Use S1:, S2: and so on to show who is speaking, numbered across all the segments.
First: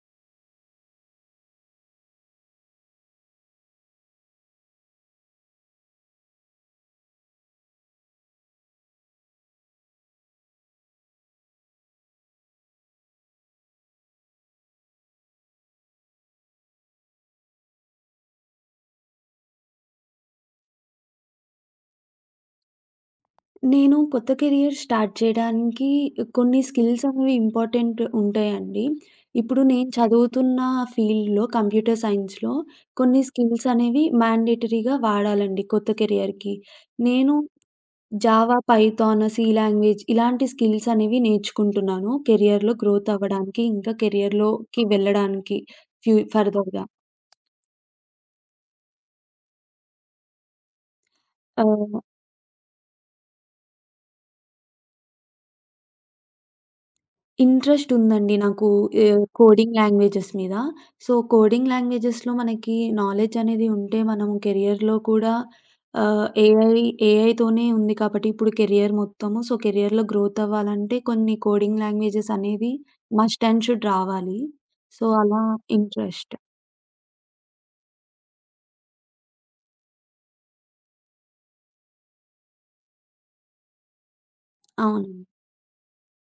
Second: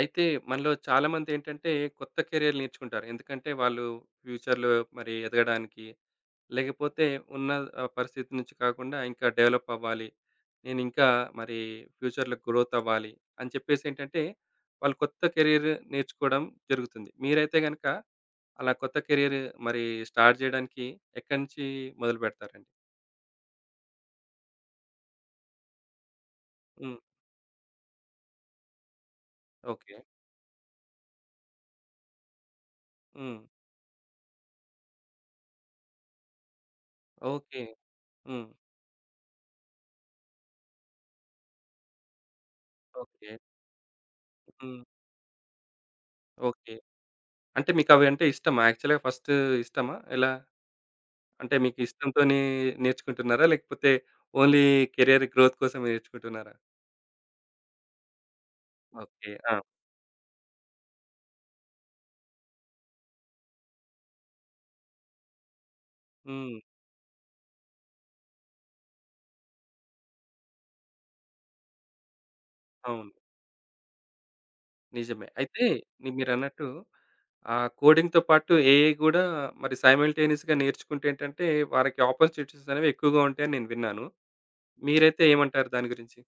S1: అయితే మనలో చాలామందేంటంటే కొత్త కెరియర్ నేర్చుకుంటారు. ఎందుకంటే వాళ్ళు ఫ్యూచర్‌లో మరి ఎదగడానికి, లేకపోతే ఉన్న పరిస్థితి నుంచి కాకుండా ఇంకా డెవలప్ అవ్వాలి. నేనింకా మరి ఫ్యూచర్‌లో గ్రోత్ అవ్వాలి అని చెప్పేసేంటంటే, వాళ్ళు కొత్త కెరియర్ నేర్చుకోవడం జరుగుతుంది. మీరైతే గనక అలా కొత్త కెరియర్ మరి స్టార్ట్ చేయడానికి ఎక్కడి నుంచి మొదలుపెడతారండి?
S2: నేను కొత్త కెరియర్ స్టార్ట్ చేయడానికి కొన్ని
S1: హ్మ్.
S2: స్కిల్స్ అనేవి ఇంపార్టెంట్ ఉంటాయండి. ఇప్పుడు నేను
S1: ఓకే.
S2: చదువుతున్న ఫీల్డ్‌లో కంప్యూటర్ సైన్స్‌లో కొన్ని
S1: హ్మ్.
S2: స్కిల్స్ అనేవి మ్యాండేటరీగా వాడాలండి కొత్త కెరియర్‌కి. నేను
S1: okay. Hmm.
S2: Java, Python, C language ఇలాంటి స్కిల్స్ అనేవి నేర్చుకుంటున్నాను. కెరియర్‌లో గ్రోత్
S1: ఓకే.
S2: అవ్వడానికి ఇంకా
S1: హ్మ్.
S2: కెరియర్‌లోకి వెళ్ళడానికి ఫ్యూ
S1: ఓకే.
S2: ఫర్దర్‌గా.
S1: అంటే మీకవంటే ఇష్టమా? యాక్చువల్‌గా ఫస్ట్ ఇష్టమా? ఎలా? అంటే మీకు
S2: ఆహ్
S1: ఇష్టంతోనే నేర్చుకుంటున్నారా? లేకపోతే ఓన్లీ కెరియర్ గ్రోత్ కోసమే నేర్చుకుంటున్నారా?
S2: ఇంట్రెస్ట్ ఉందండి నాకు
S1: ఓకే. ఆ!
S2: కోడింగ్ లాంగ్వేజెస్ మీద. సో, కోడింగ్ లాంగ్వేజెస్‌లో మనకి నాలెడ్జ్ అనేది ఉంటే మనం కెరియర్‌లో కూడా ఆహ్,
S1: హ్మ్.
S2: ఏఐ ఏఐతోనే ఉంది కాబట్టి ఇప్పుడు కెరియర్ మొత్తము. సో, కెరియర్‌లో గ్రోత్ అవ్వాలంటే కొన్ని కోడింగ్ లాంగ్వేజెస్ అనేది
S1: అవును.
S2: మస్ట్ అండ్ షుడ్ రావాలి. సో,
S1: నిజమే.
S2: అలా
S1: అయితే
S2: ఇంట్రెస్ట్.
S1: మీరన్నట్టు కోడింగ్‌తో పాటు ఏఐ గూడా మరి సైమల్టేనియస్‌గా నేర్చుకుంటే ఏంటంటే వారికి ఆపర్చునిటీస్ అనేవి ఎక్కువగా ఉంటాయని నేను విన్నాను.
S2: అవును.
S1: మీరైతే ఏమంటారు దాని గురించి?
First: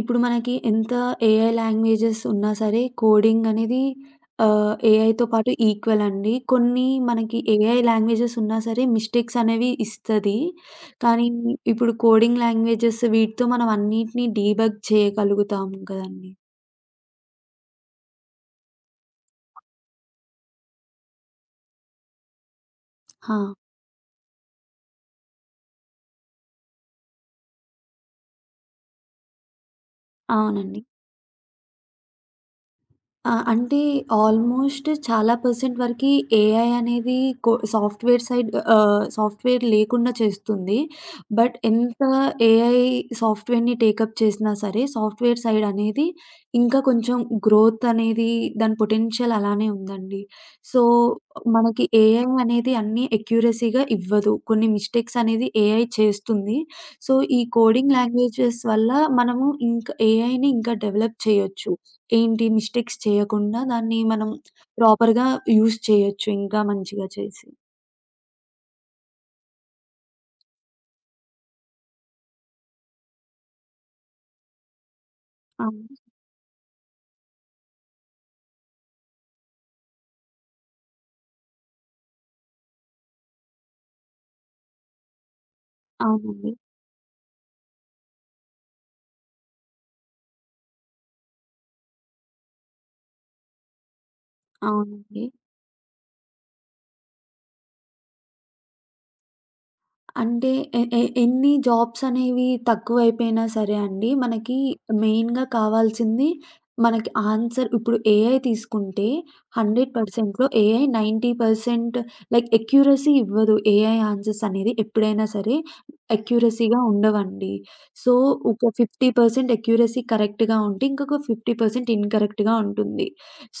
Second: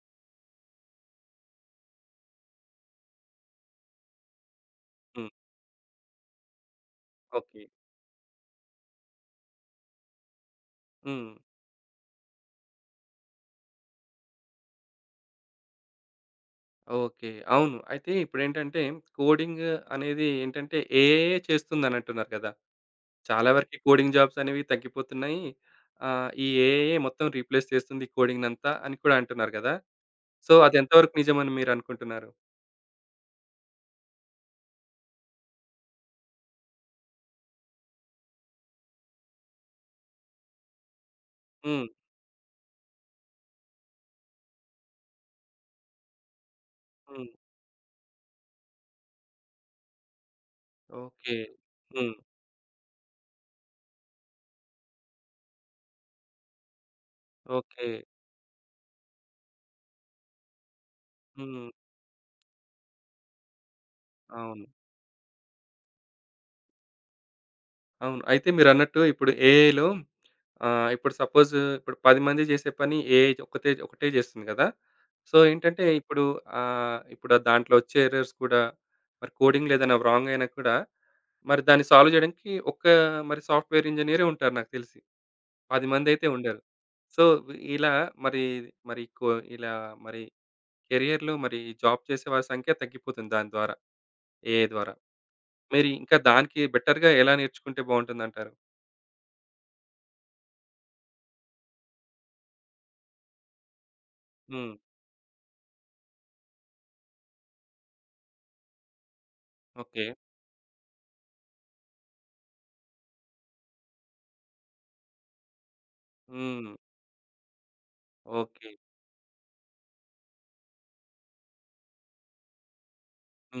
S2: ఇప్పుడు మనకి ఎంత ఏఐ లాంగ్వేజెస్ ఉన్నా సరే, కోడింగ్ అనేది ఏఐతో
S1: హ్మ్.
S2: పాటు ఈక్వల్ అండి. కొన్ని మనకి
S1: ఓకే.
S2: ఏఐ లాంగ్వేజెస్ ఉన్నా సరే, మిస్టేక్స్ అనేవి ఇస్తది. కానీ
S1: హ్మ్.
S2: ఇప్పుడు కోడింగ్ లాంగ్వేజెస్ వీటితో మనం అన్నిటిని డీబగ్ చేయగలుగుతాం కదండీ!
S1: ఓకే. అవును. అయితే ఇప్పుడేంటంటే కోడింగ్ అనేది ఏంటంటే ఏఐయే చేస్తుందనంటున్నారు కదా!
S2: ఆ!
S1: చాలా వరకు కోడింగ్ జాబ్స్ అనేవి తగ్గిపోతున్నాయి. ఈ ఏఐయే మొత్తం రీప్లేస్ చేస్తుంది కోడింగ్‌నంతా అని కూడా అంటున్నారు గదా! సో, అది
S2: అవునండి.
S1: ఎంతవరకు నిజమని మీరనుకుంటున్నారు?
S2: ఆ! అంటే ఆల్మోస్ట్ చాలా పర్సెంట్ వరకి ఏఐ అనేది సాఫ్ట్‌వేర్ సైడ్ సాఫ్ట్‌వేర్ లేకుండా చేస్తుంది. బట్
S1: హ్మ్.
S2: ఎంత ఏఐ సాఫ్ట్‌వేర్‌ని టేకప్ చేసినా సరే, సాఫ్ట్‌వేర్ సైడ్ అనేది ఇంకా కొంచెం
S1: హ్మ్.
S2: గ్రోత్ అనేది దాని పొటెన్షియల్ అలానే ఉందండి. So,
S1: okay.
S2: మనకి
S1: హ్మ్.
S2: ఏఐ అనేది అన్నీ అక్యురసీగా ఇవ్వదు. కొన్ని మిస్టేక్స్ అనేది ఏఐ చేస్తుంది. సో, ఈ
S1: ఓకే.
S2: కోడింగ్ లాంగ్వేజెస్ వల్ల మనము ఇంకా ఏఐని ఇంకా డెవలప్
S1: హ్మ్.
S2: చేయొచ్చు. ఏంటి మిస్టేక్స్ చేయకుండా దాన్ని మనం
S1: అవును.
S2: ప్రాపర్‌గా యూజ్ చేయొచ్చు ఇంకా మంచిగా చేసి.
S1: అవును. అయితే మీరన్నట్టు ఇప్పుడు ఏఐలో ఇప్పుడు సపోజ్ ఇప్పుడు 10 మంది చేసే పని ఏఐ ఒకటే చేస్తుంది గదా! సో, ఏంటంటే
S2: అవును.
S1: ఇప్పుడు ఇప్పుడు ఆ దాంట్లో వచ్చే ఎర్రర్స్ కూడా మరి కోడింగ్‌లో ఏదైనా రాంగ్ అయినా కూడా, మరి దాన్ని సాల్వ్ చేయడానికి ఒక్క మరి సాఫ్ట్‌వేర్ ఇంజినీరే ఉంటారు నాకు తెలిసి. 10 మందైతే
S2: అవునండి.
S1: ఉండరు. సో, ఇలా మరి, మరి కొ ఇలా మరి కెరియర్‌లో మరి జాబ్ చేసే వారి సంఖ్య తగ్గిపోతుంది దాని ద్వారా. ఏఐ ద్వారా.
S2: అవునండి.
S1: మరి ఇంకా దానికి బెటర్‌గా ఎలా నేర్చుకుంటే బావుంటుందంటారు?
S2: అంటే ఎ ఎ ఎన్ని జాబ్స్ అనేవి తక్కువైపోయినా సరే అండి, మనకి
S1: హ్మ్.
S2: మెయిన్‌గా కావాల్సింది మనకి ఆన్సర్ ఇప్పుడు ఏఐ తీసుకుంటే
S1: ఓకే.
S2: 100%లో ఏఐ 90% లైక్ అక్యురసీ ఇవ్వదు. ఏఐ ఆన్సర్స్ అనేది ఎప్పుడైనా సరే
S1: హ్మ్.
S2: అక్యురసీగా ఉండవండి. సో, ఒక
S1: ఓకే.
S2: 50% అక్యురసీ కరెక్ట్‌గా ఉంటే, ఇంకొక 50% ఇన్‌కరెక్ట్‌గా ఉంటుంది.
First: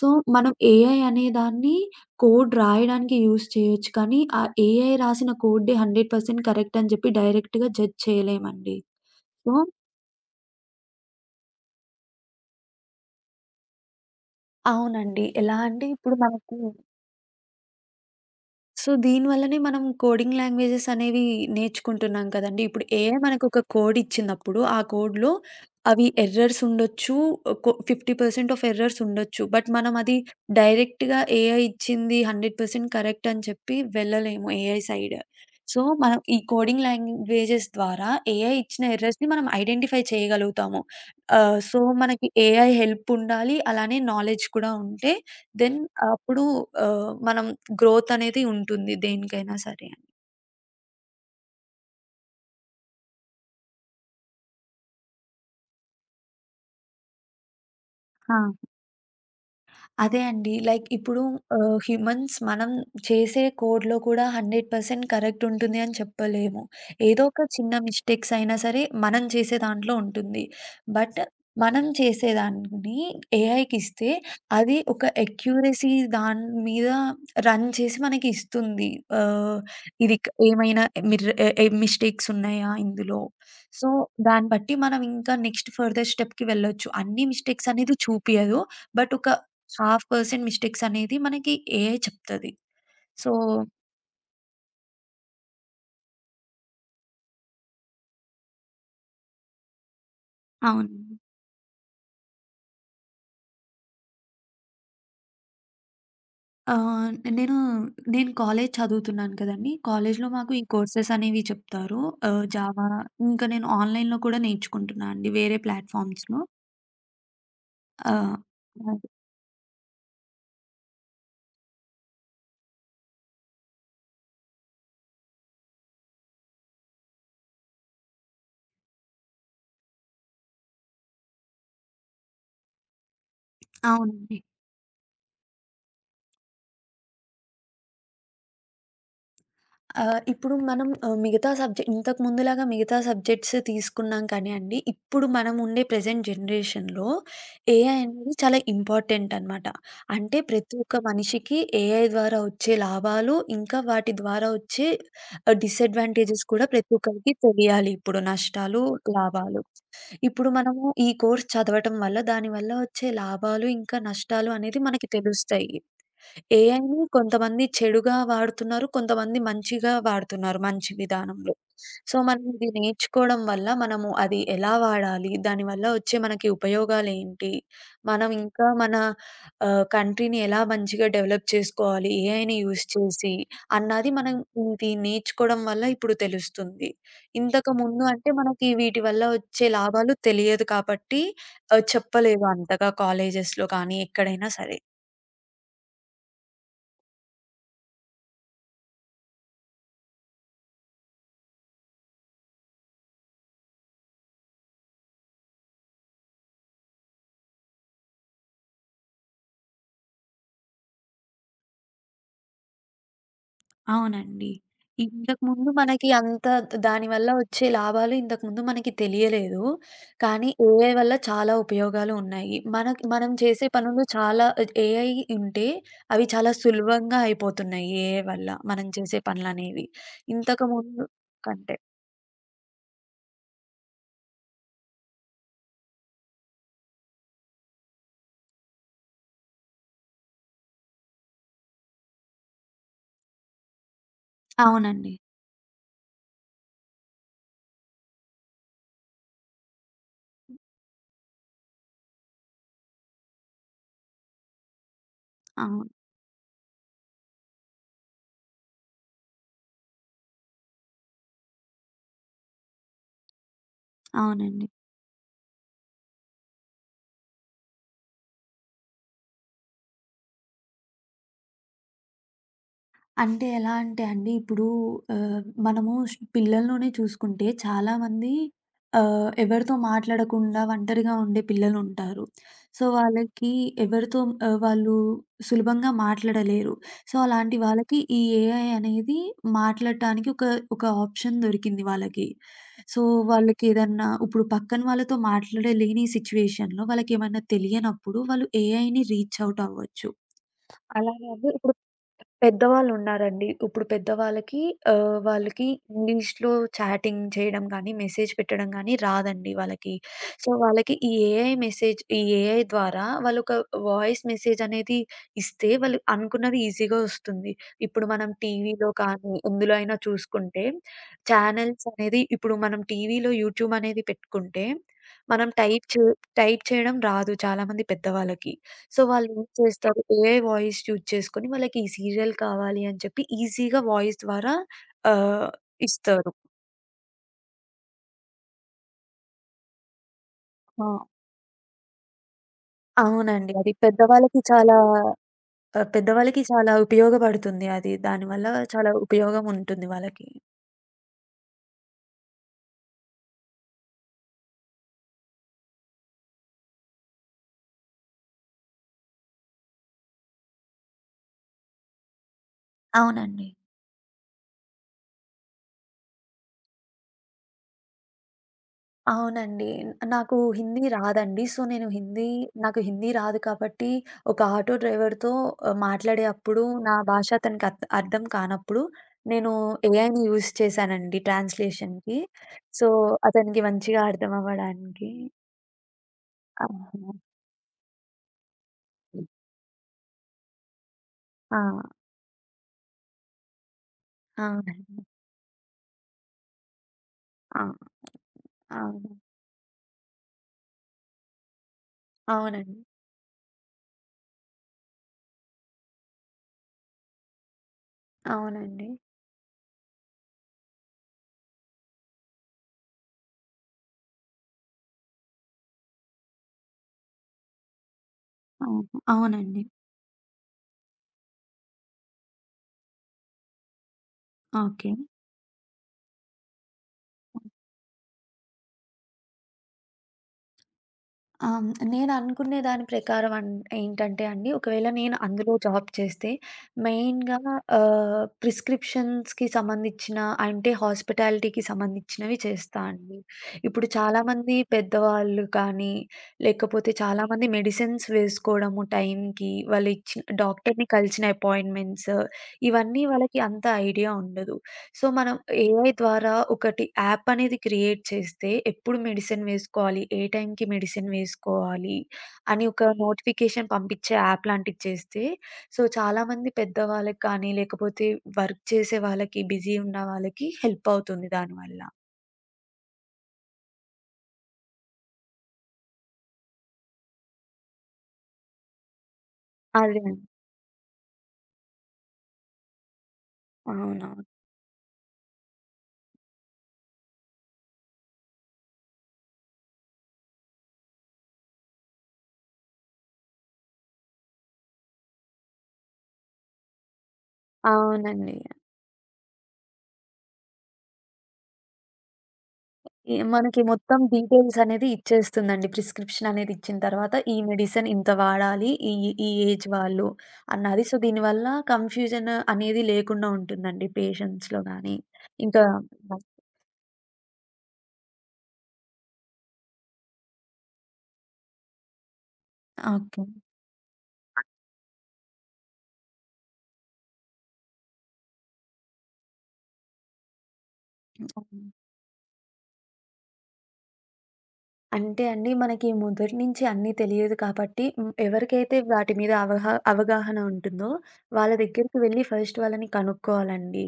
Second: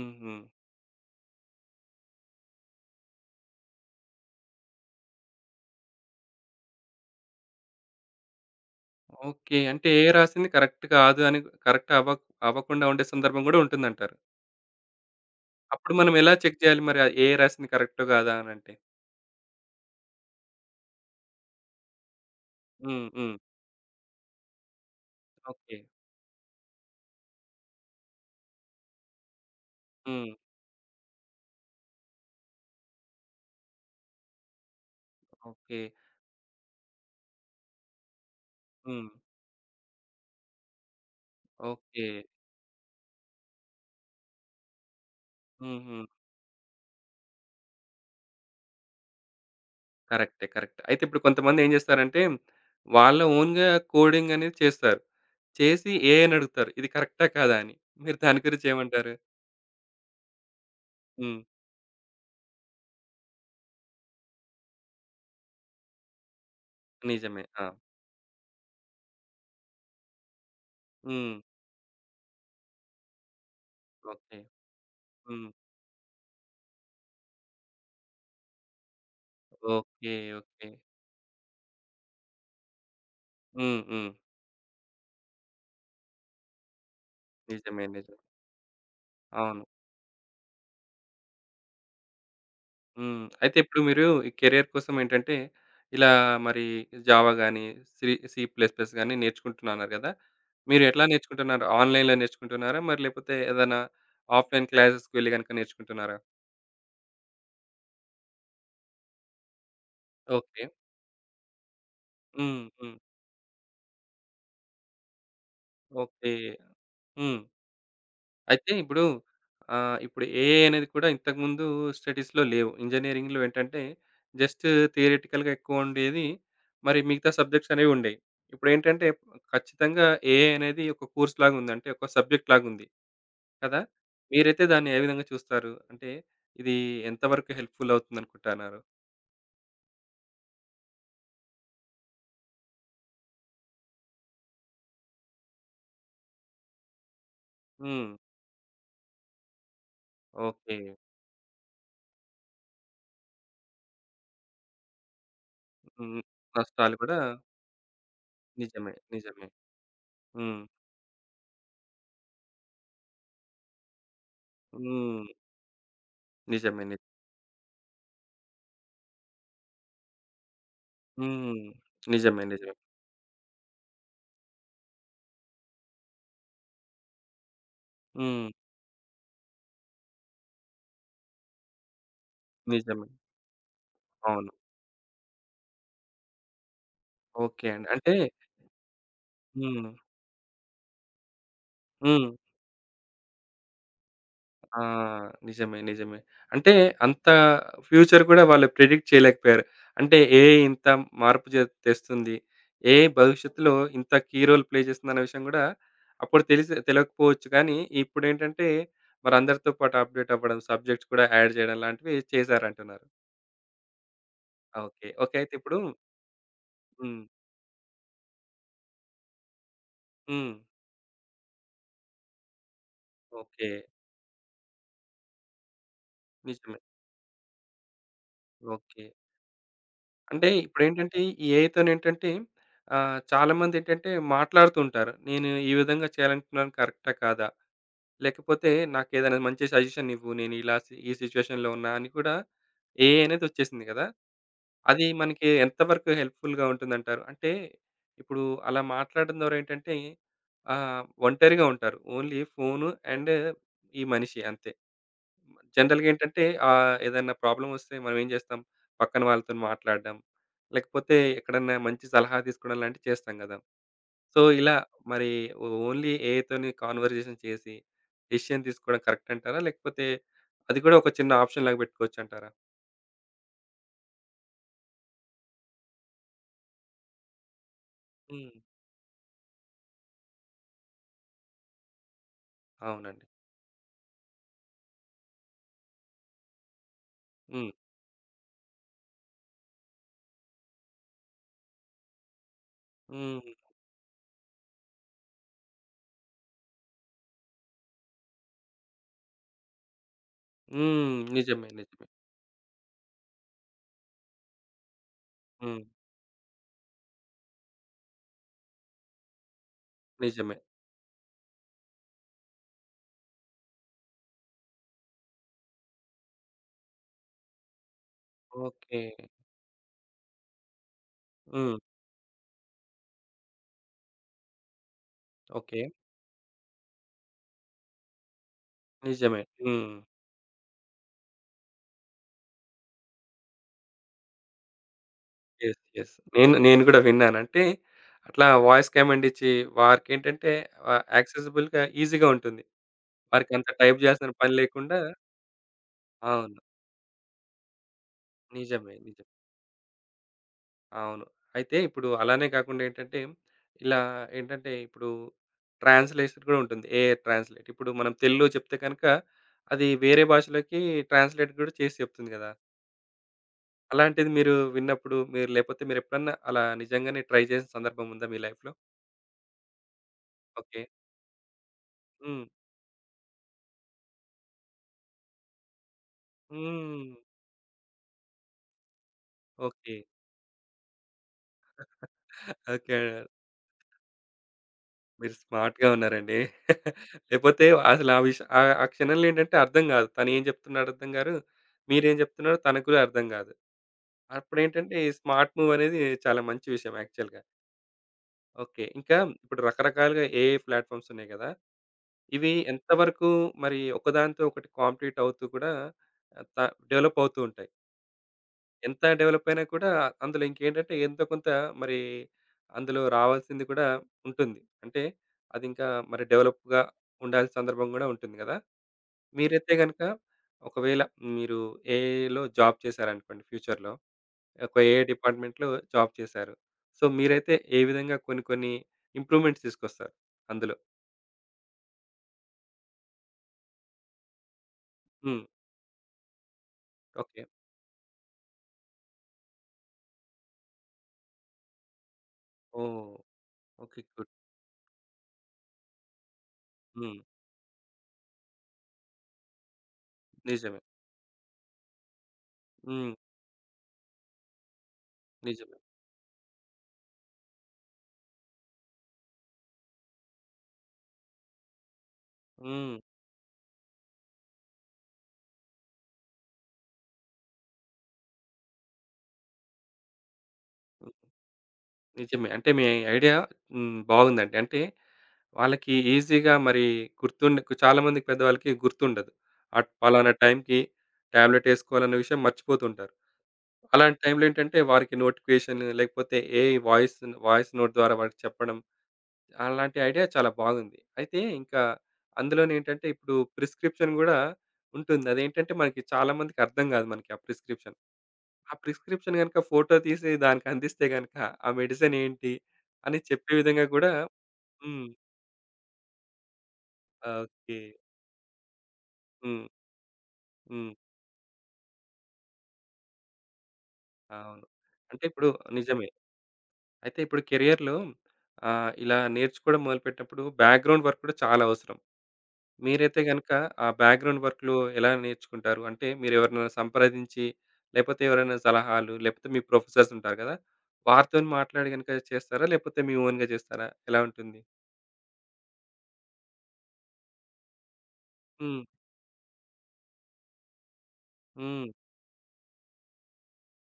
S2: సో, మనం ఏఐ అనేదాన్ని కోడ్ రాయడానికి యూజ్ చేయొచ్చు. కానీ, ఆ ఏఐ రాసిన కోడ్‌డే 100% కరెక్ట్ అని జెప్పి డైరెక్ట్‌గా జడ్జ్ చేయలేమండి. So
S1: okay. అంటే ఏ రాసింది కరెక్ట్ కాదు అని కరెక్ట్ అవ్వక్ అవ్వకుండా ఉండే సందర్భం గూడా ఉంటుందంటారు.
S2: అవునండి. ఎలా అంటే
S1: అప్పుడు మనం
S2: ఇప్పుడు
S1: ఎలా
S2: మనకి
S1: చెక్ జేయాలి మరి ఆ ఏ రాసింది కరెక్టో కాదా అనంటే?
S2: సో, దీనివల్లనే మనం కోడింగ్ లాంగ్వేజెస్ అనేవి నేర్చుకుంటున్నాం కదండీ! ఇప్పుడు
S1: హ్మ్.
S2: ఏఐ
S1: హ్మ్.
S2: మనకొక కోడ్ ఇచ్చినప్పుడు, ఆ కోడ్‌లో
S1: ఓకే.
S2: అవి ఎర్రర్స్ ఉండొచ్చు. 50% ఆఫ్ ఎర్రర్స్ ఉండొచ్చు. బట్ మనం అది
S1: హ్మ్.
S2: డైరెక్ట్‌గా ఏఐ ఇచ్చింది 100% కరెక్ట్ అని చెప్పి వెళ్ళలేము ఏఐ సైడ్.
S1: ఓకే.
S2: సో, మనం ఈ కోడింగ్ లాంగ్వేజెస్ ద్వారా ఏఐ ఇచ్చిన
S1: హ్మ్.
S2: ఎర్రర్స్‌ని మనం ఐడెంటిఫై చేయగలుగుతాము. So,
S1: okay.
S2: మనకి ఏఐ హెల్ప్ ఉండాలి. అలానే నాలెడ్జ్ కూడా ఉంటే దెన్
S1: హుహు.
S2: అప్పుడు మనం గ్రోత్ అనేది ఉంటుంది దేనికైనా సరే అని.
S1: కరెక్టే. కరెక్ట్. అయితే ఇప్పుడు కొంతమందేం జేస్తారంటే, వాళ్ళ ఓన్‌గా కోడింగ్ అనేది చేస్తారు. చేసి ఏఐని అడుగుతారు. ఇది కరెక్టా? కాదా? అని. మీరు
S2: ఆ!
S1: దాని గురించి ఏమంటారు?
S2: అదే అండి. లైక్ ఇప్పుడు
S1: హ్మ్.
S2: హ్యూమన్స్ మనం చేసే కోడ్‌లో కూడా 100% కరెక్ట్ ఉంటుంది అని చెప్పలేము. ఏదో
S1: నిజమే.
S2: ఒక
S1: ఆ!
S2: చిన్న మిస్టేక్స్ అయినా సరే మనం చేసే దాంట్లో ఉంటుంది. బట్
S1: హ్మ్.
S2: మనం చేసేదాన్ని ఏఐకిస్తే
S1: ఓకే.
S2: అది ఒక
S1: హ్మ్.
S2: అక్యురసీ దాని మీద రన్ చేసి మనకి ఇస్తుంది. ఆహ్,
S1: ఓకే.
S2: ఇది
S1: ఓకే.
S2: ఏమైనా మిర్ర్ ఎ ఎ మిస్టేక్స్ ఉన్నాయా ఇందులో?
S1: హ్మ్.
S2: సో,
S1: హ్మ్.
S2: దాన్ని బట్టి మనం ఇంకా నెక్స్ట్ ఫర్దర్ స్టెప్‌కి వెళ్ళొచ్చు. అన్ని మిస్టేక్స్
S1: నిజమే.
S2: అనేది
S1: నిజమే.
S2: చూపియదు. బట్ ఒక
S1: అవును.
S2: 5% మిస్టేక్స్ అనేది మనకి ఏఐ చెప్తది.
S1: హ్మ్.
S2: సో
S1: అయితే ఇప్పుడు మీరు ఈ కెరియర్ కోసం ఏంటంటే, ఇలా మరి జావా గాని, సి సి ప్లస్ ప్లస్ గాని నేర్చుకుంటున్నాన్నారు గదా! మీరు
S2: అవును.
S1: ఎట్లా నేర్చుకుంటున్నారు? ఆన్‌లైన్‌లో నేర్చుకుంటున్నారా? మరి లేకపోతే ఏదైనా ఆఫ్‌లైన్ క్లాసెస్‌కి వెళ్లి గనక నేర్చుకుంటున్నారా?
S2: ఆహ్, నేను, నేను కాలేజ్ చదువుతున్నాను కదండీ! కాలేజ్‌లో మాకు ఈ
S1: ఓకే.
S2: కోర్సెస్ అనేవి చెప్తారు.
S1: హ్మ్.
S2: జావా
S1: హ్మ్.
S2: ఇంకా నేను ఆన్‌లైన్‌లో కూడా నేర్చుకుంటున్నా అండి వేరే
S1: ఓకే.
S2: ప్లాట్‌ఫార్మ్స్‌లో.
S1: హ్మ్.
S2: ఆహ్,
S1: అయితే ఇప్పుడు ఇప్పుడు ఏఐ అనేది కూడా ఇంతకుముందు స్టడీస్‌లో లేవు. ఇంజినీరింగ్‌లో ఏంటంటే జస్ట్ థియరిటికల్‌గా ఎక్కువుండేది. మరి మిగతా సబ్జెక్ట్స్ అనేవి ఉండేవి. ఇప్పుడేంటంటే ఖచ్చితంగా ఏఐ అనేది ఒక కోర్స్‌లాగా ఉంది. అంటే ఒక సబ్జెక్ట్ లాగుంది. కదా!
S2: అవునండి.
S1: మీరైతే దాన్ని ఏ విధంగా చూస్తారు? అంటే ఇది ఎంత వరకు హెల్ప్‌ఫుల్ అవుతుందనుకుంటున్నారు?
S2: ఇప్పుడు మనం మిగతా సబ్జెక్ట్స్ తీసుకున్నాం కానియండి, ఇప్పుడు మనం ఉండే ప్రెజెంట్ జనరేషన్‌లో ఏఐ
S1: హ్మ్.
S2: అనేది చాలా ఇంపార్టెంట్ అనమాట. అంటే ప్రతి
S1: ఓకే.
S2: ఒక్క మనిషికి ఏఐ ద్వారా వచ్చే లాభాలు, ఇంకా వాటి ద్వారా వచ్చే
S1: హ్మ్.
S2: డిసడ్వాంటేజెస్ కూడా ప్రతి
S1: నష్టాలు కూడా
S2: ఒక్కరికి తెలియాలి ఇప్పుడు. నష్టాలు,
S1: నిజమే. నిజమే.
S2: లాభాలు. ఇప్పుడు
S1: హ్మ్.
S2: మనము ఈ కోర్స్ చదవటం వల్ల, దానివల్ల వచ్చే లాభాలు, ఇంకా నష్టాలు అనేది మనకి
S1: హ్మ్.
S2: తెలుస్తాయి.
S1: నిజమే.
S2: ఏఐని కొంతమంది చెడుగా వాడుతున్నారు. కొంతమంది మంచిగా వాడుతున్నారు మంచి విధానంలో.
S1: హ్మ్.
S2: సో, మనం
S1: నిజమే. నిజమే.
S2: ఇది నేర్చుకోవడం వల్ల మనము అది ఎలా వాడాలి? దానివల్ల వచ్చే మనకి ఉపయోగాలేంటి? మనం
S1: హ్మ్.
S2: ఇంకా మన కంట్రీని ఎలా మంచిగా డెవలప్ చేసుకోవాలి? ఏఐని యూజ్
S1: నిజమే.
S2: చేసి అన్నది మనం
S1: అవును.
S2: ఇది నేర్చుకోవడం వల్ల ఇప్పుడు తెలుస్తుంది.
S1: ఓకే అండి.
S2: ఇంతకుముందు
S1: అంటే
S2: అంటే మనకి వీటి వల్ల వచ్చే
S1: హ్మ్.
S2: లాభాలు తెలియదు కాబట్టి
S1: హ్మ్.
S2: చెప్పలేదు అంతగా కాలేజెస్‌లో కానీ ఎక్కడైనా సరే.
S1: ఆ! నిజమే. నిజమే. అంటే అంత ఫ్యూచర్ కూడా వాళ్ళు ప్రిడిక్ట్ చేయలేకపోయారు. అంటే ఏఐ ఇంత మార్పు జే తెస్తుంది. ఏఐ భవిష్యత్తులో ఇంత కీ రోల్ ప్లే చేస్తుందన్న విషయం కూడా అప్పుడు తెలిసి తెలవకపోవచ్చు కానీ, ఇప్పుడేంటంటే మరి అందరితో పాటు అప్‌డేట్ అవ్వడం, సబ్జెక్ట్స్ కూడా యాడ్ చేయడం లాంటివి చేశారంటున్నారు.
S2: అవునండి.
S1: ఓకే. ఓకే. అయితే
S2: ఇంతకుముందు
S1: ఇప్పుడు
S2: మనకి అంత దాని
S1: హ్మ్.
S2: వల్ల వచ్చే లాభాలు ఇంతకుముందు మనకి తెలియలేదు. కానీ
S1: హ్మ్.
S2: ఏఐ వల్ల చాలా ఉపయోగాలు ఉన్నాయి. మనకి మనం చేసే
S1: ఓకే.
S2: పనులు చాలా ఏఐ ఉంటే అవి చాలా
S1: నిజమే.
S2: సులభంగా అయిపోతున్నాయి ఏఐ వల్ల మనం
S1: ఓకే.
S2: చేసే పనులనేవి.
S1: అంటే
S2: ఇంతకుముందు
S1: ఇప్పుడేంటంటే, ఈ
S2: కంటే.
S1: ఏఐతోనేంటంటే చాలామందేంటంటే మాట్లాడుతుంటారు. నేను ఈ విధంగా చేయాలనుకున్నాను కరెక్టా? కాదా? లేకపోతే నాకేదైనా మంచి సజెషన్ ఇవ్వు. నేను ఇలా సి ఈ సిట్యుయేషన్‌లో ఉన్నా అని కూడా ఏఐ అనేది వచ్చేసింది కదా! అది
S2: అవునండి.
S1: మనకి ఎంతవరకు హెల్ప్‌ఫుల్‌గా ఉంటుందంటారు? అంటే ఇప్పుడు అలా మాట్లాడడం ద్వారా ఏంటంటే ఒంటరిగా ఉంటారు. ఓన్లీ ఫోను అండ్ ఈ మనిషి అంతే.
S2: అవును.
S1: జనరల్‌గా ఏంటంటే ఏదైనా ప్రాబ్లమ్ వస్తే మనం ఏం చేస్తాం? పక్కన వాళ్ళతోని మాట్లాడడం, లేకపోతే ఎక్కడన్నా మంచి సలహా తీసుకోవడం లాంటివి చేస్తాం కదా! సో,
S2: అవునండి.
S1: ఇలా మరి ఓన్లీ ఏఐతోని కాన్వర్జేషన్ చేసి డెసిషన్ తీసుకోవడం కరెక్ట్ అంటారా? లేకపోతే అది కూడా ఒక చిన్న ఆప్షన్ లాగా పెట్టుకోవచ్చంటారా?
S2: అంటే ఎలా అంటే అండి, ఇప్పుడు మనము పిల్లల్లోనే చూసుకుంటే చాలామంది
S1: హ్మ్.
S2: ఎవరితో మాట్లాడకుండా ఒంటరిగా ఉండే పిల్లలుంటారు. సో,
S1: అవునండి.
S2: వాళ్ళకి ఎవరితో వాళ్ళు సులభంగా మాట్లాడలేరు. సో, అలాంటి
S1: హ్మ్.
S2: వాళ్ళకి ఈ ఏఐ అనేది మాట్లాడటానికి ఒక ఆప్షన్ దొరికింది వాళ్ళకి. సో,
S1: హ్మ్.
S2: వాళ్ళకి ఏదన్నా ఇప్పుడు పక్కన వాళ్ళతో మాట్లాడలేని సిట్యుయేషన్‌లో వాళ్ళకేమన్నా తెలియనప్పుడు వాళ్ళు ఏఐని రీచ్ ఔట్ అవ్వచ్చు.
S1: హ్మ్.
S2: అలాగే అండి.
S1: నిజమే.
S2: ఇప్పుడు
S1: నిజమే.
S2: పెద్దవాళ్ళున్నారండి. ఇప్పుడు పెద్దవాళ్ళకి వాళ్ళకి
S1: హ్మ్.
S2: ఇంగ్లీష్‌లో చాటింగ్ చేయడం గానీ, మెసేజ్ పెట్టడం గానీ రాదండి వాళ్ళకి. సో,
S1: నిజమే.
S2: వాళ్ళకి ఈ ఏఐ ద్వారా వాళ్ళొక వాయిస్ మెసేజ్ అనేది ఇస్తే వాళ్ళు అనుకున్నది ఈజీగా వస్తుంది. ఇప్పుడు మనం టీవీలో
S1: ఓకే.
S2: కానీ, ఎందులో అయినా చూసుకుంటే
S1: హ్మ్.
S2: ఛానెల్స్ అనేది ఇప్పుడు మనం టీవీలో యూట్యూబ్ అనేది పెట్టుకుంటే, మనం
S1: ఓకే.
S2: టైప్ చే టైప్ చేయడం రాదు చాలామంది పెద్దవాళ్ళకి. సో,
S1: నిజమే.
S2: వాళ్ళేం
S1: హ్మ్.
S2: చేస్తారు, ఏఐ వాయిస్ యూజ్ చేసుకొని వాళ్ళకి ఈ సీరియల్ కావాలి అని చెప్పి ఈజీగా వాయిస్ ద్వారా ఆహ్,
S1: యెస్. యెస్.
S2: ఇస్తారు.
S1: నేను నేను గూడా విన్నాను. అంటే అట్లా వాయిస్ కమాండ్ ఇచ్చి వారికేంటంటే
S2: ఆ!
S1: యాక్సెసిబుల్‌గా ఈజీగా ఉంటుంది.
S2: అవునండి.
S1: వారికంత
S2: అది
S1: టైప్ చేయాల్సిన
S2: పెద్దవాళ్ళకి
S1: పని
S2: చాలా
S1: లేకుండా అవును.
S2: ఉపయోగపడుతుంది అది. దానివల్ల చాలా
S1: నిజమే. నిజమే.
S2: ఉపయోగం ఉంటుంది వాళ్ళకి.
S1: అవును. అయితే ఇప్పుడు అలానే కాకుండా ఏంటంటే ఇలా ఏంటంటే ఇప్పుడు ట్రాన్స్‌లేషన్ కూడా ఉంటుంది. AI translate. ఇప్పుడు మనం తెలుగులో చెప్తే కనుక అది వేరే భాషలోకి ట్రాన్స్‌లేట్ కూడా చేసి చెప్తుంది గదా!
S2: అవునండి.
S1: అలాంటిది మీరు విన్నప్పుడు మీరు లేపోతే మీరెప్పుడన్నా అలా నిజంగానే ట్రై చేసిన సందర్భం ఉందా మీ లైఫ్‌లో?
S2: అవునండి. నాకు
S1: ఓకే.
S2: హిందీ రాదండి. సో, నేను హిందీ
S1: హ్మ్.
S2: నాకు హిందీ రాదు కాబట్టి, ఒక ఆటో డ్రైవర్‌తో మాట్లాడే అప్పుడు నా
S1: హ్మ్.
S2: భాష అతనికి అర్థం కానప్పుడు, నేను
S1: ఓకే.
S2: ఏఐని యూజ్ చేశానండి ట్రాన్స్‌లేషన్‌కి. So,
S1: okay.
S2: అతనికి మంచిగా అర్థం అవ్వడానికి.
S1: మీరు స్మార్ట్‌గా ఉన్నారండి.
S2: ఆహా!
S1: లేపోతే అసలు ఆ విష ఆ ఆ క్షణంలో ఏంటంటే అర్థం గాదు. తనేం జెప్తున్నాడో అర్థం గాదు.
S2: ఆ!
S1: మీరేం జెప్తున్నారో తనకు గూడా అర్థం గాదు. అప్పుడేంటంటే
S2: అవునండి.
S1: ఈ స్మార్ట్ మూవ్ అనేది చాలా మంచి విషయం యాక్చువల్‌గా.
S2: ఆ!
S1: ఓకే.
S2: అవును.
S1: ఇంకా ఇప్పుడు రకరకాలుగా ఏఐ ప్లాట్‌ఫామ్స్ ఉన్నాయి గదా! ఇవి
S2: అవునండి.
S1: ఎంతవరకు మరి ఒకదానితో ఒకటి కాంప్లీట్ అవుతూ కూడా త డెవలప్ అవుతూ ఉంటాయి.
S2: అవునండి.
S1: ఎంత డెవలప్ అయినా కూడా అందులో ఇంకేంటంటే ఎంతో కొంత మరి అందులో రావాల్సింది కూడా ఉంటుంది. అంటే అది ఇంకా మరి డెవలప్‌గా ఉండాల్సిన సందర్భం గూడా ఉంటుంది గదా!
S2: అవును. అవునండి.
S1: మీరైతే గనక ఒకవేళ మీరు ఏఐలో జాబ్ చేశారనుకోండి ఫ్యూచర్‌లో. ఒక
S2: ఓకే.
S1: ఏఐ డిపార్ట్‌మెంట్‌లో జాబ్ చేశారు. సో, మీరైతే ఏ విధంగా కొన్ని కొన్ని ఇంప్రూవ్‌మెంట్స్ తీసుకొస్తారు అందులో?
S2: ఆ! నేను అనుకునే దాని ప్రకారం ఏంటంటే అండి, ఒకవేళ నేను
S1: హ్మ్.
S2: అందులో జాబ్ చేస్తే మెయిన్‌గా
S1: ఓకే.
S2: ప్రిస్క్రిప్షన్స్‌కి సంబంధించిన అంటే హాస్పిటాలిటీకి సంబంధించినవి చేస్తా
S1: ఓహ్!
S2: అండి. ఇప్పుడు
S1: ఓకే. గుడ్.
S2: చాలామంది పెద్దవాళ్ళు కానీ, లేకపోతే
S1: హ్మ్.
S2: చాలామంది మెడిసిన్స్ వేసుకోవడము టైంకి, వాళ్ళు ఇచ్చిన
S1: నిజమే.
S2: డాక్టర్‌ని కలిసిన అపాయింట్మెంట్స్ ఇవన్నీ
S1: హ్మ్.
S2: వాళ్ళకి అంత ఐడియా ఉండదు. సో, మనం
S1: నిజమే.
S2: ఏఐ ద్వారా ఒకటి యాప్ అనేది క్రియేట్ చేస్తే, ఎప్పుడు మెడిసిన్ వేసుకోవాలి, ఏ టైంకి మెడిసిన్ వేసుకోవాలి, అని ఒక
S1: హ్మ్.
S2: నోటిఫికేషన్ పంపించే యాప్ లాంటిది చేస్తే, సో, చాలామంది పెద్దవాళ్ళకి కానీ, లేకపోతే వర్క్ చేసే వాళ్ళకి, బిజీ ఉన్న వాళ్ళకి హెల్ప్ అవుతుంది దానివల్ల.
S1: నిజమే. అంటే మీ ఐడియా హ్మ్. బాగుందండి. అంటే వాళ్ళకి ఈజీగా మరి గుర్తుండే చాలామందికి పెద్దవాళ్ళకి గుర్తుండదు. అట్
S2: అదే అండి.
S1: పలానా టైంకి టాబ్లెట్ ఏసుకోవాలన్న విషయం మర్చిపోతుంటారు.
S2: అవునవును.
S1: అలాంటి టైంలో ఏంటంటే వారికి నోటిఫికేషన్ లేకపోతే ఏఐ వాయిస్ వాయిస్ నోట్ ద్వారా వారికి చెప్పడం. అలాంటి ఐడియా చాలా బాగుంది. అయితే ఇంకా అందులోనేంటంటే ఇప్పుడు ప్రిస్క్రిప్షన్ గూడా ఉంటుంది. అదేంటంటే మనకి చాలా మందికి అర్థం గాదు మనకి ఆ ప్రిస్క్రిప్షన్.
S2: అవునండి.
S1: ఆ ప్రిస్క్రిప్షన్ గనుక ఫోటో తీసి దానికందిస్తే గనుక, ఆ మెడిసిన్ ఏంటి
S2: ఈ
S1: అని చెప్పే
S2: మనకి
S1: విధంగా
S2: మొత్తం
S1: గూడా
S2: డీటెయిల్స్ అనేది
S1: హ్మ్.
S2: ఇచ్చేస్తుందండి. ప్రిస్క్రిప్షన్ అనేది ఇచ్చిన తర్వాత, ఈ
S1: ఓకే.
S2: మెడిసిన్ ఇంత వాడాలి. ఈ ఈ
S1: హ్మ్.
S2: ఏజ్ వాళ్ళు అన్నది.
S1: హ్మ్.
S2: సో, దీనివల్ల కన్‌ఫ్యూజన్ అనేది లేకుండా ఉంటుందండి పేషెంట్స్‌లో
S1: అవును.
S2: గాని.
S1: అంటే ఇప్పుడు
S2: ఇంకా
S1: నిజమే. అయితే ఇప్పుడు కెరియర్‌లో ఇలా నేర్చుకోవడం మొదలుపెట్టినప్పుడు బ్యాక్‌గ్రౌండ్ వర్క్ కూడా చాలా అవసరం. మీరైతే
S2: ఓకే.
S1: గనుక ఆ బ్యాక్‌గ్రౌండ్ వర్క్‌లో ఎలా నేర్చుకుంటారు? అంటే మీరెవరినైనా సంప్రదించి, లేపోతే ఎవరైనా సలహాలు, లేపోతే మీ ప్రొఫెసర్స్ ఉంటారు గదా! వారితోని
S2: హ్మ్.
S1: మాట్లాడి గనుక చేస్తారా? లేపోతే మీ ఓన్‌గా చేస్తారా? ఎలా ఉంటుంది?
S2: అంటే అండి, మనకి మొదటి నుంచి అన్నీ తెలియదు కాబట్టి, హ్మ్. ఎవరికైతే
S1: హ్మ్.
S2: వాటి మీద అవగాహన ఉంటుందో, వాళ్ళ
S1: హ్మ్.
S2: దగ్గరికి వెళ్లి ఫస్ట్ వాళ్ళని కనుక్కోవాలండి.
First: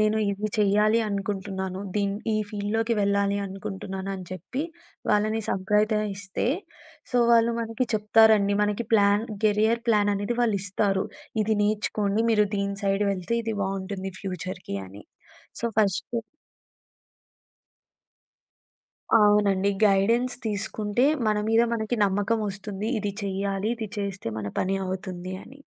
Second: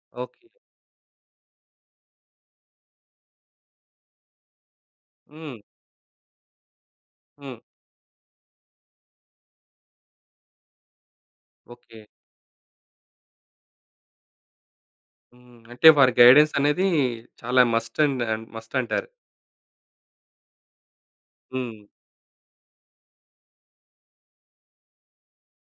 S2: నేను
S1: ఓకే.
S2: ఇది చెయ్యాలి అనుకుంటున్నాను. ఈ ఫీల్డ్‌లోకి వెళ్ళాలి అనుకుంటున్నాను అని చెప్పి, వాళ్ళని
S1: హ్మ్.
S2: సంప్రదిస్తే, సో, వాళ్ళు
S1: హ్మ్.
S2: మనకి చెప్తారండి. మనకి కెరియర్ ప్లాన్ అనేది వాళ్ళిస్తారు. ఇది
S1: ఓకే.
S2: నేర్చుకోండి. మీరు దీని సైడ్ వెళ్తే ఇది బావుంటుంది ఫ్యూచర్‌కి అని.
S1: హ్మ్.
S2: సో,
S1: అంటే వారి
S2: ఫస్ట్
S1: గైడెన్స్ అనేది చాలా మస్ట్ అండ్ అండ్ మస్ట్ అంటారు.
S2: అవునండి. గైడెన్స్ తీసుకుంటే మన మీద
S1: హ్మ్.
S2: మనకి నమ్మకమొస్తుంది. ఇది చెయ్యాలి, ఇది చేస్తే మన పని అవుతుంది అని.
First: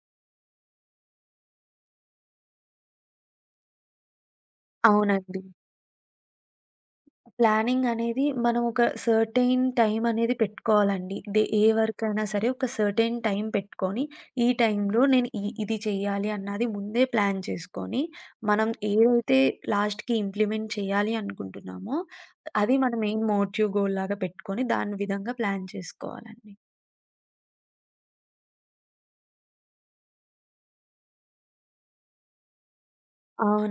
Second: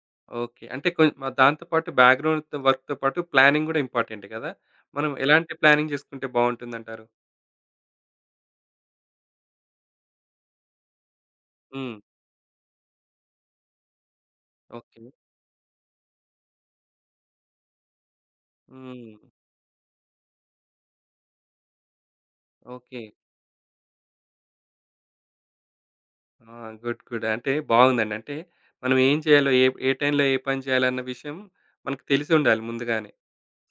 S1: ఓకే. అంటే మరి దాంతో పాటు బ్యాక్‌గ్రౌండ్ వర్క్‌తో పాటు ప్లానింగ్ గూడా ఇంపార్టెంట్ గదా! మనం
S2: అవునండి.
S1: ఎలాంటి ప్లానింగ్ చేసుకుంటే బావుంటుందంటారు?
S2: ప్లానింగ్ అనేది మనం ఒక సర్టెయిన్ టైమ్ అనేది పెట్టుకోవాలండి. డే ఏ
S1: హ్మ్.
S2: వర్కైనా సరే ఒక సర్టెయిన్ టైమ్ పెట్టుకొని, ఈ
S1: ఓకే.
S2: టైంలో నేను ఇది చెయ్యాలి అన్నది ముందే ప్లాన్ చేసుకొని, మనం
S1: హ్మ్.
S2: ఏదైతే లాస్ట్‌కి ఇంప్లిమెంట్ చేయాలి అనుకుంటున్నామో, అది మన
S1: ఓకే.
S2: మెయిన్ మోటివ్ గోల్ లాగా పెట్టుకొని, దాని విధంగా ప్లాన్
S1: ఆ!
S2: చేసుకోవాలండి.
S1: గుడ్. గుడ్. అంటే బావుందండి. అంటే మనం ఏం చేయాలో ఏ ఏ టైంలో ఏ పని చేయాలన్న విషయం మనకు తెలిసుండాలి ముందుగానే.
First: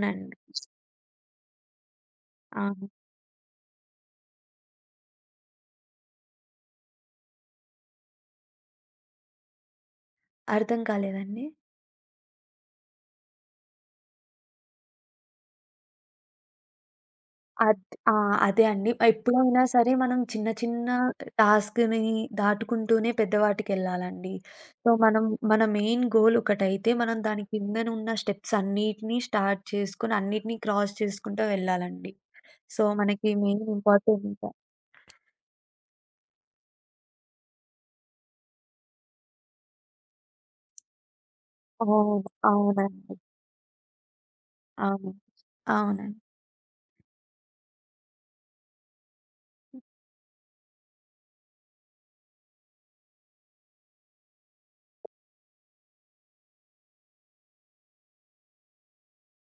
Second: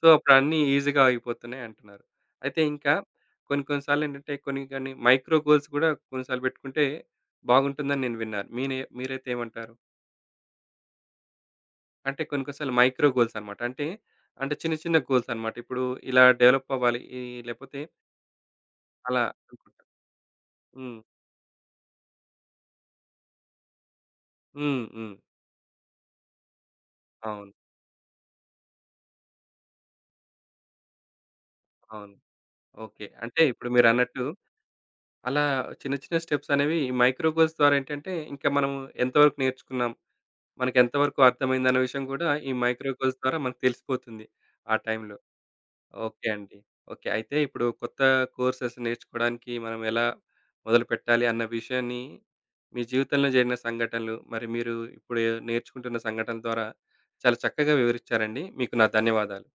S1: సో, అప్పుడు అన్నీ ఈజీగా అయిపోతున్నాయి అంటున్నారు. అయితే
S2: అవును.
S1: ఇంకా కొన్ని కొన్ని సార్లేంటంటే కొన్ని కొన్ని మైక్రో గోల్స్ గూడా కొన్ని సార్లు పెట్టుకుంటే బాగుంటుందని నేను విన్నాను. మీరైతే ఏమంటారు?
S2: అర్థం కాలేదండి?
S1: అంటే కొన్ని కొన్ని సార్లు మైక్రో గోల్స్ అన్నమాట. అంటే, అంటే చిన్న చిన్న గోల్స్ అన్నమాట. ఇప్పుడు ఇలా డెవలప్ అవ్వాలి. ఈ లేపోతే
S2: అద్ ఆ! అదే అండి.
S1: అలా
S2: ఎప్పుడైనా
S1: అనుకుంటా.
S2: సరే మనం చిన్న చిన్న
S1: హ్మ్.
S2: టాస్క్‌ని దాటుకుంటూనే పెద్దవాటికెళ్ళాలండి.
S1: హ్మ్.
S2: సో,
S1: హ్మ్.
S2: మనం మన మెయిన్ గోల్ ఒకటైతే మనం దాని
S1: అవును.
S2: కిందనున్న స్టెప్స్ అన్నిటిని స్టార్ట్ చేసుకొని అన్నిటిని క్రాస్ చేసుకుంటూ వెళ్ళాలండి.
S1: అవును.
S2: So,
S1: okay.
S2: మనకి
S1: అంటే
S2: మెయిన్
S1: ఇప్పుడు మీరన్నట్టు
S2: ఇంపార్టెంట్
S1: అలా చిన్న చిన్న స్టెప్స్ అనేవి ఈ మైక్రో గోల్స్ ద్వారా ఏంటంటే ఇంకా మనం ఎంతవరకు నేర్చుకున్నాం? మనకెంత వరకు అర్థమైందన్న విషయం
S2: అవును.
S1: కూడా ఈ మైక్రో
S2: అవునండి.
S1: కోర్స్ ద్వారా మనకు తెలిసిపోతుంది ఆ
S2: అవును.
S1: టైంలో.
S2: అవునండి.
S1: ఓకే అండి. ఓకే. అయితే ఇప్పుడు కొత్త కోర్సెస్ నేర్చుకోవడానికి మనం ఎలా మొదలుపెట్టాలి అన్న విషయాన్ని మీ జీవితంలో జరిగిన సంఘటనలు, మరి మీరు ఇప్పుడు నేర్చుకుంటున్న సంఘటనల ద్వారా చాలా చక్కగా వివరించారండి. మీకు నా ధన్యవాదాలు.